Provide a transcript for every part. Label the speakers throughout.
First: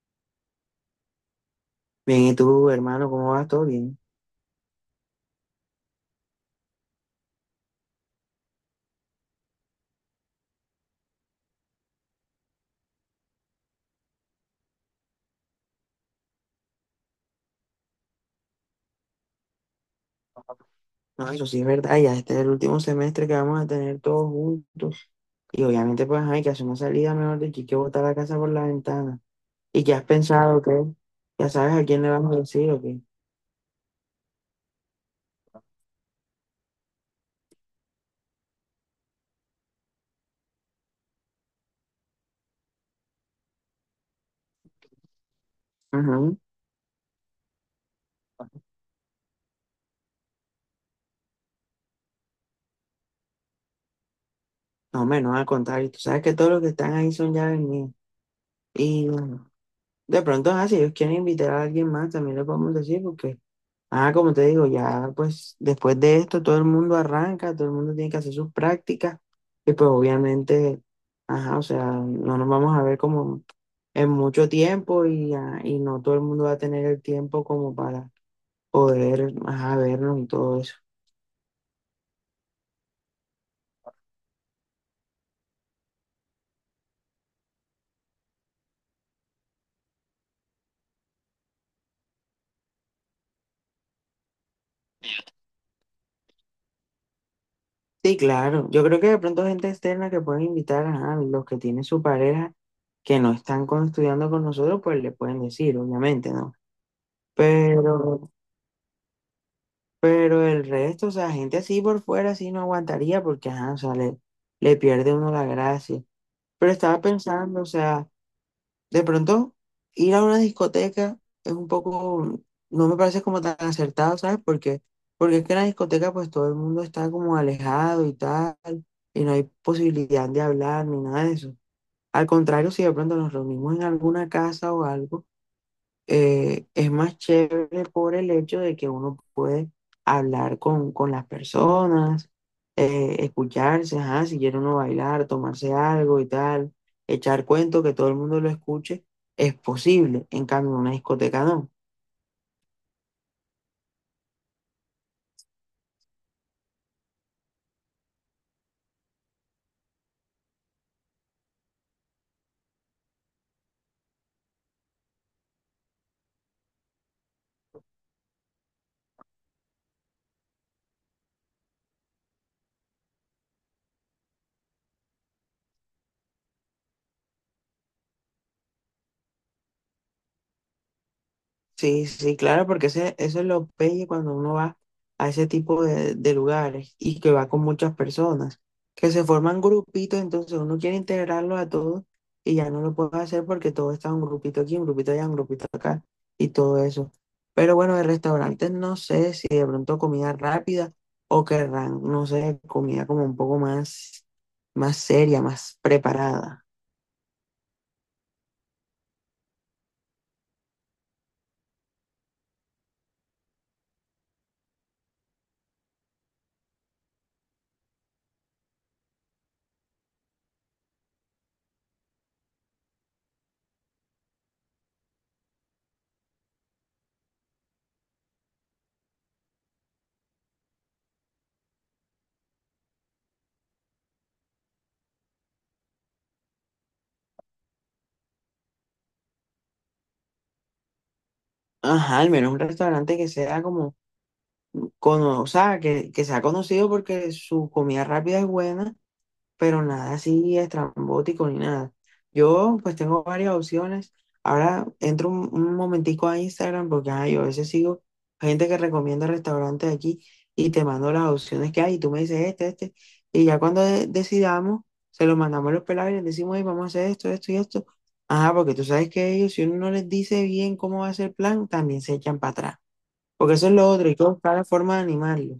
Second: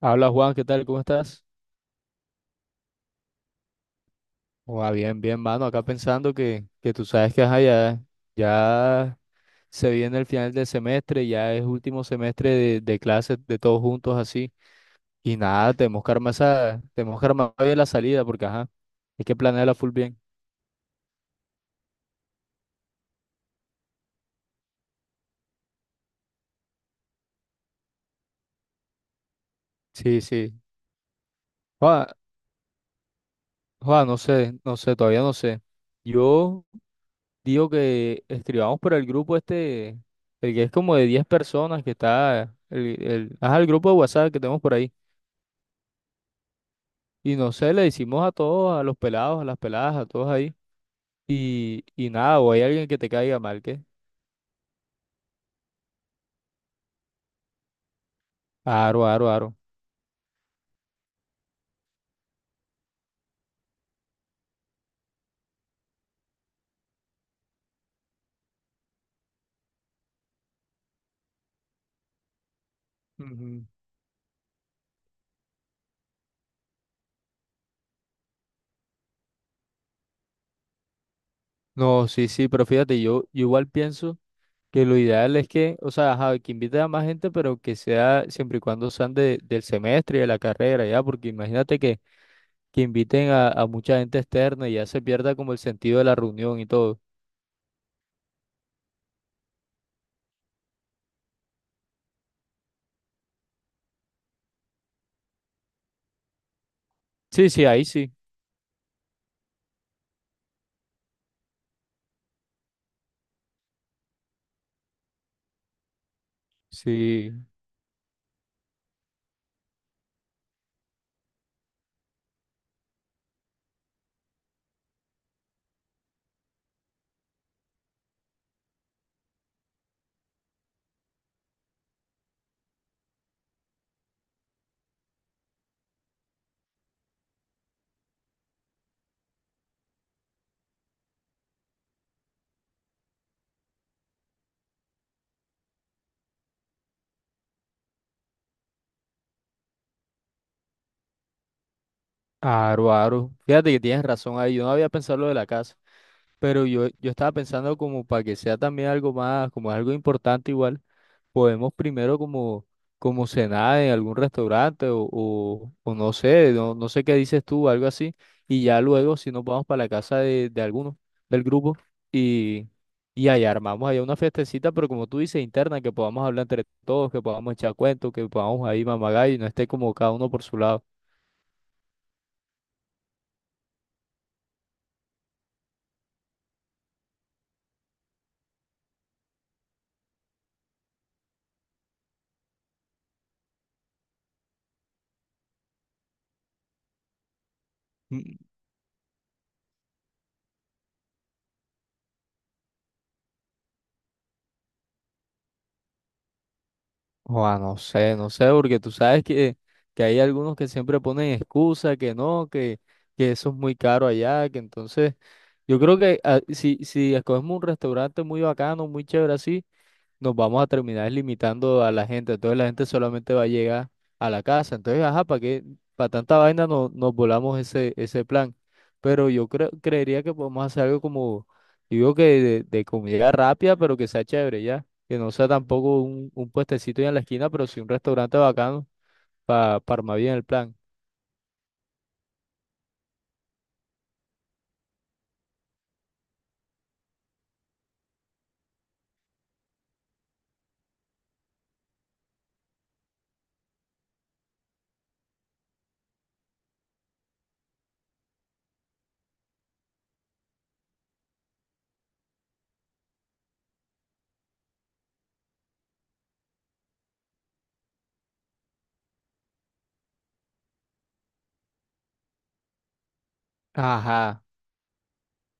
Speaker 1: Habla Juan, ¿qué tal? ¿Cómo estás?
Speaker 2: Bien, ¿y tú, hermano, cómo vas? ¿Todo bien?
Speaker 1: Ua, bien, bien, mano. Acá pensando que tú sabes que ajá, ya, ya se viene el final del semestre, ya es último semestre de clases de todos juntos así. Y nada, tenemos que armar bien la salida porque ajá, hay que planearla full bien.
Speaker 2: No, eso sí es verdad, ya este es el último semestre que vamos a tener todos juntos. Y obviamente, pues, ajá, hay que hacer una salida, mejor dicho, hay que botar la casa por la ventana. ¿Y qué has
Speaker 1: Sí, sí.
Speaker 2: pensado, qué? ¿Ya sabes a quién
Speaker 1: Juan,
Speaker 2: le vamos a decir o qué?
Speaker 1: Juan, no sé, no sé, todavía no sé. Yo digo que escribamos por el grupo este, el que es como de 10 personas que está, el grupo de WhatsApp que tenemos por ahí.
Speaker 2: Ajá.
Speaker 1: Y no sé, le decimos a todos, a los pelados, a las peladas, a todos ahí. Y nada, o hay alguien que te caiga mal, ¿qué?
Speaker 2: No, hombre, no, al contrario, tú sabes que todos los que están ahí son ya mías.
Speaker 1: Aro,
Speaker 2: Y
Speaker 1: aro,
Speaker 2: bueno,
Speaker 1: aro.
Speaker 2: de pronto, ajá, si ellos quieren invitar a alguien más, también le podemos decir, porque... Ah, como te digo, ya pues después de esto todo el mundo arranca, todo el mundo tiene que hacer sus prácticas y pues obviamente, ajá, o sea, no nos vamos a ver como
Speaker 1: Ujú.
Speaker 2: en mucho tiempo y, y no todo el mundo va a tener el tiempo como para poder, ajá, vernos y todo eso.
Speaker 1: No, sí, sí, pero fíjate, yo igual pienso que lo ideal es que, o sea, ajá, que invite a más gente, pero que sea siempre y cuando sean del semestre y de la carrera, ya, porque imagínate que, inviten a mucha gente externa y ya se pierda como el sentido de la reunión y todo.
Speaker 2: Sí, claro, yo creo que de pronto gente externa que pueden invitar, ajá, los que tienen su pareja que no están estudiando con nosotros, pues le pueden decir, obviamente, ¿no?
Speaker 1: Sí, sí, ahí sí.
Speaker 2: Pero... Pero el resto, o sea, gente así por fuera, así no aguantaría porque, ajá, o sea, le pierde uno la gracia. Pero estaba
Speaker 1: Sí,
Speaker 2: pensando, o sea, de pronto ir a una discoteca es un poco, no me parece como tan acertado, ¿sabes? Porque, porque es que en la discoteca pues todo el mundo está como alejado y tal, y no hay posibilidad de hablar ni nada de eso. Al contrario, si de pronto nos reunimos en alguna casa o algo es más chévere por el hecho de que uno puede hablar con las personas, escucharse, ajá, si quiere uno bailar, tomarse algo y tal, echar cuento, que todo el mundo lo escuche, es posible. En cambio, en una discoteca no.
Speaker 1: aro, aro. Fíjate que tienes razón ahí, yo no había pensado lo de la casa. Pero yo estaba pensando como para que sea también algo más, como algo importante igual, podemos primero como cenar en algún restaurante o no sé, no sé qué dices tú, algo así, y ya luego si nos vamos para la casa de alguno del grupo y, y allá armamos allá una festecita, pero como tú dices, interna, que podamos hablar entre todos, que podamos echar cuentos, que podamos ahí mamagallo y no esté como cada uno por su lado.
Speaker 2: Sí, sí, claro, porque ese, eso es lo pelle cuando uno va a ese tipo de lugares y que va con muchas personas, que se forman grupitos, entonces uno quiere integrarlos a todos y ya no lo puede hacer porque todo está un grupito aquí, un grupito allá, un grupito acá y todo eso. Pero bueno, de restaurantes no sé si de pronto comida rápida o querrán, no sé, comida como un poco más, más seria, más preparada.
Speaker 1: Joa, no sé, no sé, porque tú sabes que hay algunos que siempre ponen excusa, que no, que eso es muy caro allá, que entonces yo creo que ah, si escogemos un restaurante muy bacano, muy chévere así, nos vamos a terminar limitando a la gente. Entonces la gente solamente va a llegar a la casa. Entonces, ajá, ¿para qué? Para tanta vaina no, nos volamos ese plan. Pero yo creo, creería que podemos hacer algo como, digo que de, comida rápida, pero que sea chévere ya. Que no sea tampoco un puestecito ahí en la esquina, pero sí un restaurante bacano para armar bien el plan.
Speaker 2: Ajá, al menos un restaurante que sea como o sea, que se ha conocido porque su comida rápida es buena, pero nada así estrambótico ni nada. Yo pues tengo varias opciones. Ahora entro un momentico a Instagram porque ajá yo a veces sigo gente que recomienda restaurantes de aquí y te mando las opciones que hay y tú me dices este, este. Y ya cuando decidamos, se lo mandamos a los pelados y les decimos: "Ey, vamos a hacer esto, esto y esto". Ajá, porque tú sabes que ellos, si uno no les dice bien cómo va a ser el plan, también se echan para atrás. Porque eso es lo otro, y que
Speaker 1: Ajá.
Speaker 2: buscar la forma de animarlo.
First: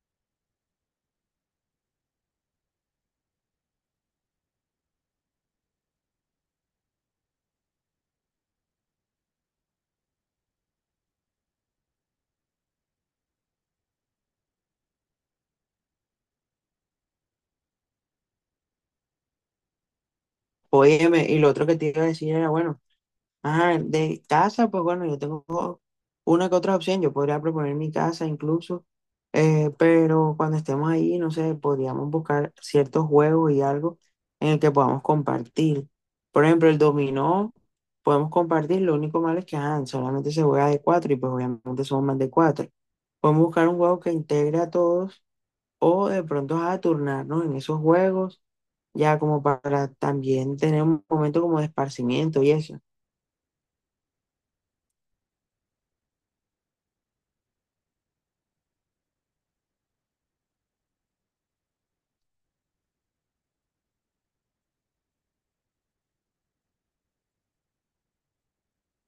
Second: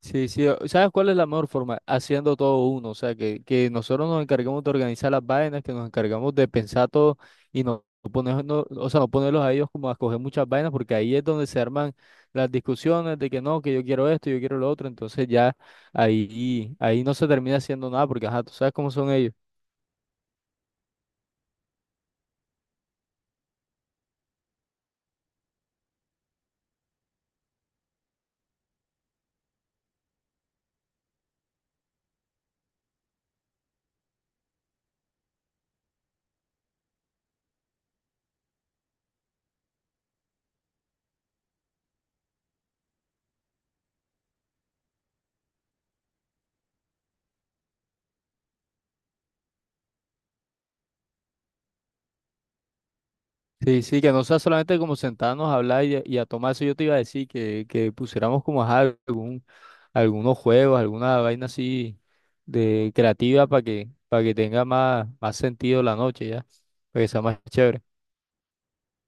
Speaker 1: Sí, sí, ¿sabes cuál es la mejor forma? Haciendo todo uno, o sea, que nosotros nos encarguemos de organizar las vainas, que nos encargamos de pensar todo y no ponernos, o sea, no ponerlos a ellos como a escoger muchas vainas, porque ahí es donde se arman las discusiones de que no, que yo quiero esto, yo quiero lo otro, entonces ya ahí no se termina haciendo nada, porque ajá, tú sabes cómo son ellos.
Speaker 2: Óyeme, y lo otro que te iba a decir era, bueno, ajá, de casa, pues bueno, yo tengo una que otra opción, yo podría proponer mi casa incluso, pero cuando estemos ahí, no sé, podríamos buscar ciertos juegos y algo en el que podamos compartir. Por ejemplo, el dominó, podemos compartir, lo único malo es que, ajá, solamente se juega de cuatro y pues obviamente somos más de cuatro. Podemos buscar un juego que integre a todos o de pronto, a turnarnos en esos juegos ya como para también tener un momento como de esparcimiento y eso.
Speaker 1: Sí, sí, que no sea solamente como sentarnos a hablar y a tomar eso, yo te iba a decir que, pusiéramos como ajá, algún algunos juegos, alguna vaina así de creativa para que tenga más, más sentido la noche ya, para que sea más chévere.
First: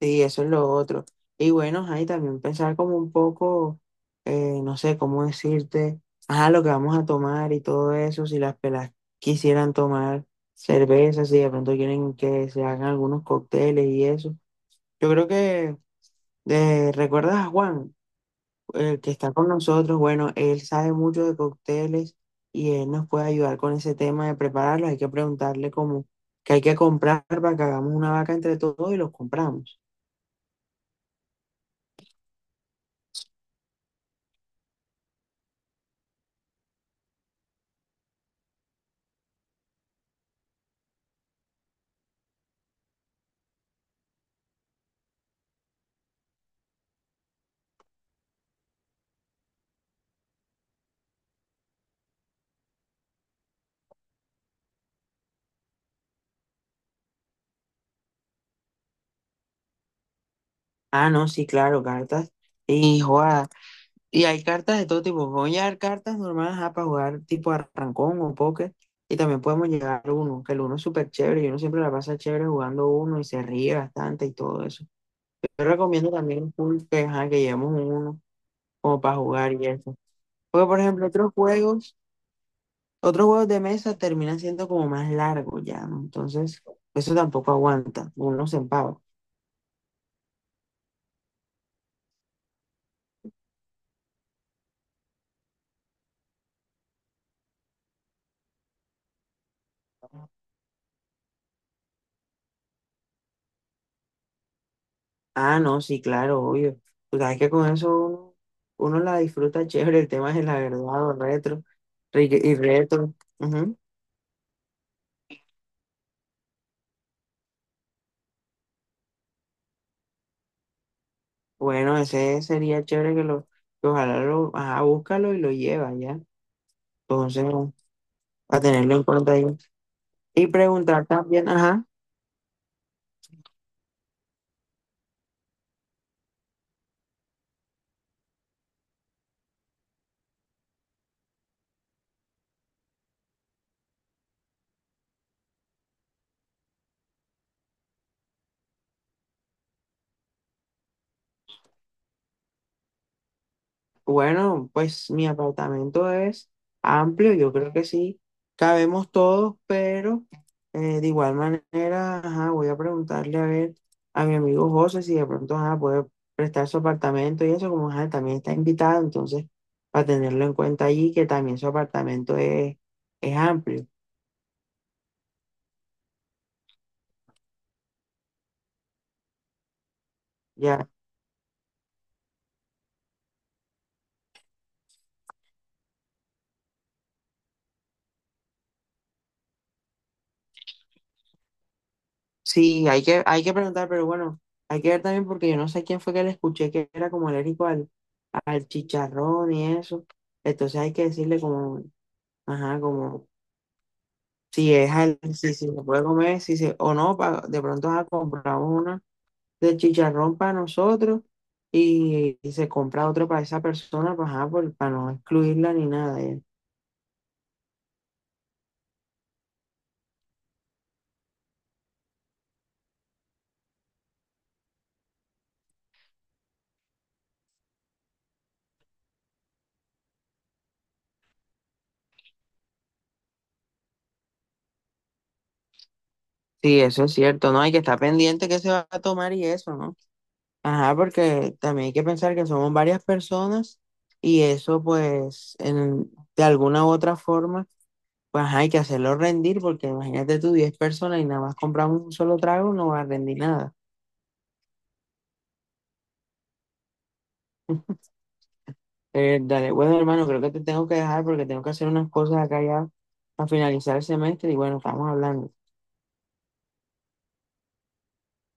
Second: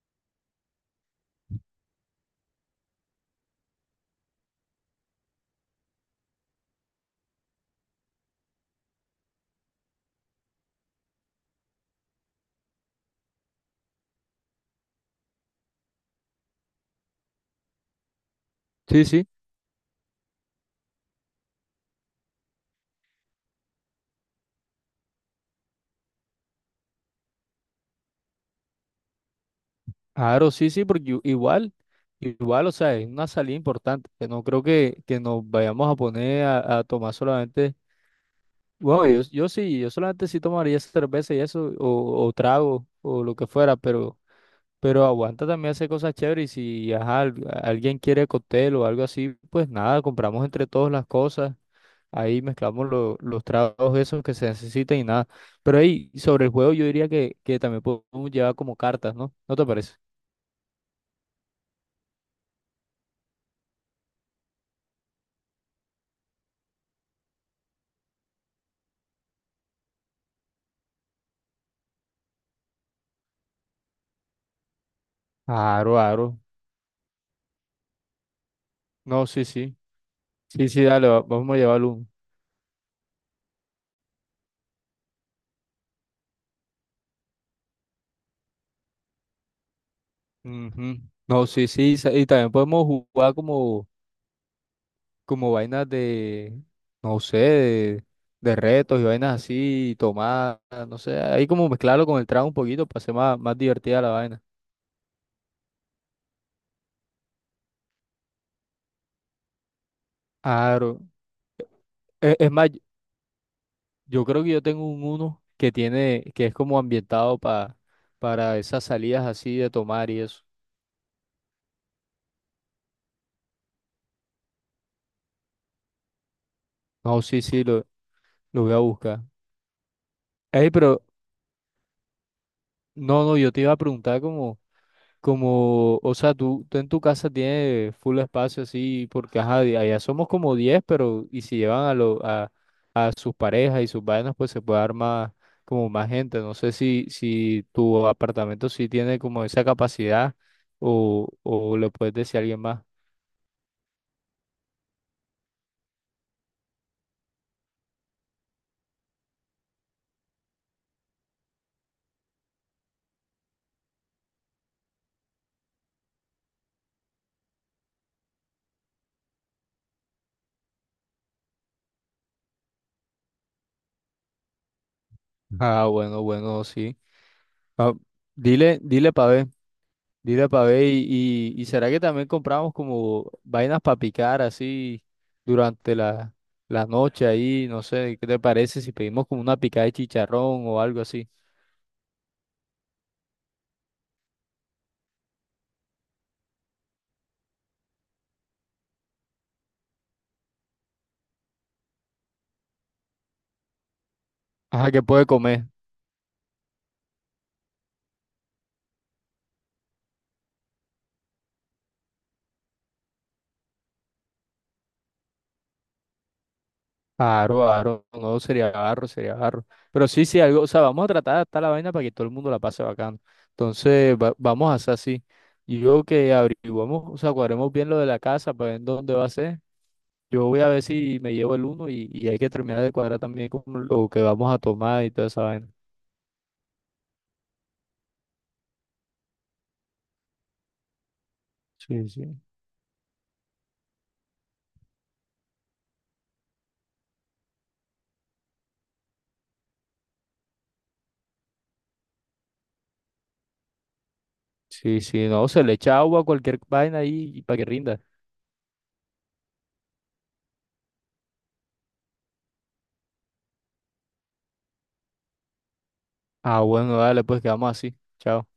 Speaker 2: Sí, eso es lo otro. Y bueno, ahí también pensar como un poco, no sé cómo decirte, ajá, lo que vamos a tomar y todo eso, si las pelas quisieran tomar cerveza, si de pronto quieren que se hagan algunos cócteles y eso. Yo creo que, ¿recuerdas a Juan? El
Speaker 1: Sí,
Speaker 2: que
Speaker 1: sí,
Speaker 2: está con nosotros, bueno, él sabe mucho de cócteles y él nos puede ayudar con ese tema de prepararlos. Hay que preguntarle cómo que hay que comprar para que hagamos una vaca entre todos y los compramos.
Speaker 1: claro, sí, sí, porque igual, igual, o sea, es una salida importante, que no creo que, nos vayamos a poner a tomar solamente, bueno, yo sí, yo solamente sí tomaría cerveza y eso, o trago, o lo que fuera, pero aguanta también hacer cosas chéveres y si, ajá, alguien quiere cóctel o algo así, pues nada, compramos entre todos las cosas. Ahí mezclamos los tragos esos que se necesitan y nada. Pero ahí, sobre el juego, yo diría que, también podemos llevar como cartas, ¿no? ¿No te parece?
Speaker 2: Ah, no, sí, claro, cartas y jugadas. Y hay cartas de todo tipo. Voy a llevar cartas normales ajá, para jugar tipo arrancón o póker. Y también podemos llevar uno, que el uno es súper chévere y uno siempre la pasa chévere jugando uno y se ríe bastante y todo eso. Yo
Speaker 1: Aro,
Speaker 2: recomiendo
Speaker 1: aro.
Speaker 2: también full que, ajá, que llevemos un uno como para
Speaker 1: No, sí,
Speaker 2: jugar y
Speaker 1: sí.
Speaker 2: eso. Porque,
Speaker 1: Sí,
Speaker 2: por
Speaker 1: sí,
Speaker 2: ejemplo,
Speaker 1: dale, vamos a llevarlo.
Speaker 2: otros juegos de mesa terminan siendo como más largos ya, ¿no? Entonces, eso tampoco aguanta, uno se empava.
Speaker 1: Ujú. No, sí, sí. Y también podemos jugar como vainas de, no sé, de retos y vainas así, tomar, no sé. Ahí como mezclarlo con el trago un poquito para hacer más, más divertida la vaina.
Speaker 2: Ah, no, sí, claro, obvio. Tú sabes que con eso uno, uno la disfruta chévere, el tema es la
Speaker 1: Aro.
Speaker 2: verdad o retro,
Speaker 1: Es
Speaker 2: y
Speaker 1: más.
Speaker 2: retro. Ujú.
Speaker 1: Yo creo que yo tengo un uno que es como ambientado para esas salidas así de tomar y eso.
Speaker 2: Bueno, ese sería chévere que ojalá lo, ajá, búscalo y lo lleva ya.
Speaker 1: No, sí,
Speaker 2: Entonces,
Speaker 1: sí, lo,
Speaker 2: a
Speaker 1: lo voy a
Speaker 2: tenerlo en
Speaker 1: buscar.
Speaker 2: cuenta ahí. Y
Speaker 1: Ey, pero
Speaker 2: preguntar también, ajá.
Speaker 1: no, no, yo te iba a preguntar como, o sea, tú en tu casa tienes full espacio así, porque ajá, de allá somos como 10 pero y si llevan a sus parejas y sus vainas, pues se puede armar como más gente. No sé si tu apartamento sí tiene como esa capacidad o le puedes decir a alguien más.
Speaker 2: Bueno, pues mi apartamento es amplio, yo creo que sí, cabemos todos, pero de igual manera, ajá, voy a preguntarle a ver a mi amigo José si de pronto ajá, puede prestar su apartamento y eso, como ajá, también está invitado, entonces para tenerlo en cuenta allí, que también su apartamento es amplio.
Speaker 1: Ah, bueno, bueno, sí. Ah, dile, dile pa' ver, dile pa' ver
Speaker 2: Ya.
Speaker 1: y será que también compramos como vainas para picar así durante la noche ahí, no sé, ¿qué te parece si pedimos como una picada de chicharrón o algo así?
Speaker 2: Sí, hay que preguntar, pero bueno, hay que ver también porque yo no sé quién fue que le escuché que era como alérgico al, al chicharrón y eso. Entonces hay que decirle como, ajá, como si es
Speaker 1: Ajá, ¿qué
Speaker 2: al,
Speaker 1: puede
Speaker 2: si, si
Speaker 1: comer?
Speaker 2: se puede comer, si se, o no, de pronto ajá, compramos una de chicharrón para nosotros y se compra otro para esa persona, pues, ajá, para no excluirla ni nada. Ya.
Speaker 1: Aro, aro, no sería barro, sería barro. Pero sí, sí, algo, o sea, vamos a tratar de adaptar la vaina para que todo el mundo la pase bacano. Entonces, vamos a hacer así. Y yo que averiguamos, o sea, cuadremos bien lo de la casa para ver dónde va a ser. Yo voy a ver si me llevo el uno y hay que terminar de cuadrar también con lo que vamos a tomar y toda esa vaina.
Speaker 2: Sí, eso es cierto, ¿no? Hay que estar pendiente que se va a tomar y eso, ¿no? Ajá, porque también hay que
Speaker 1: Sí,
Speaker 2: pensar
Speaker 1: sí.
Speaker 2: que somos varias personas y eso pues de alguna u otra forma, pues ajá, hay que hacerlo rendir porque imagínate tú 10 personas y nada más compramos un solo trago, no va a rendir nada.
Speaker 1: Sí, sí, no, se le echa agua a cualquier vaina ahí y para que rinda.
Speaker 2: Dale, bueno hermano, creo que te tengo que dejar porque tengo que hacer unas cosas acá ya a finalizar el semestre y bueno, estamos hablando.
Speaker 1: Ah, bueno, dale, pues quedamos así. Chao.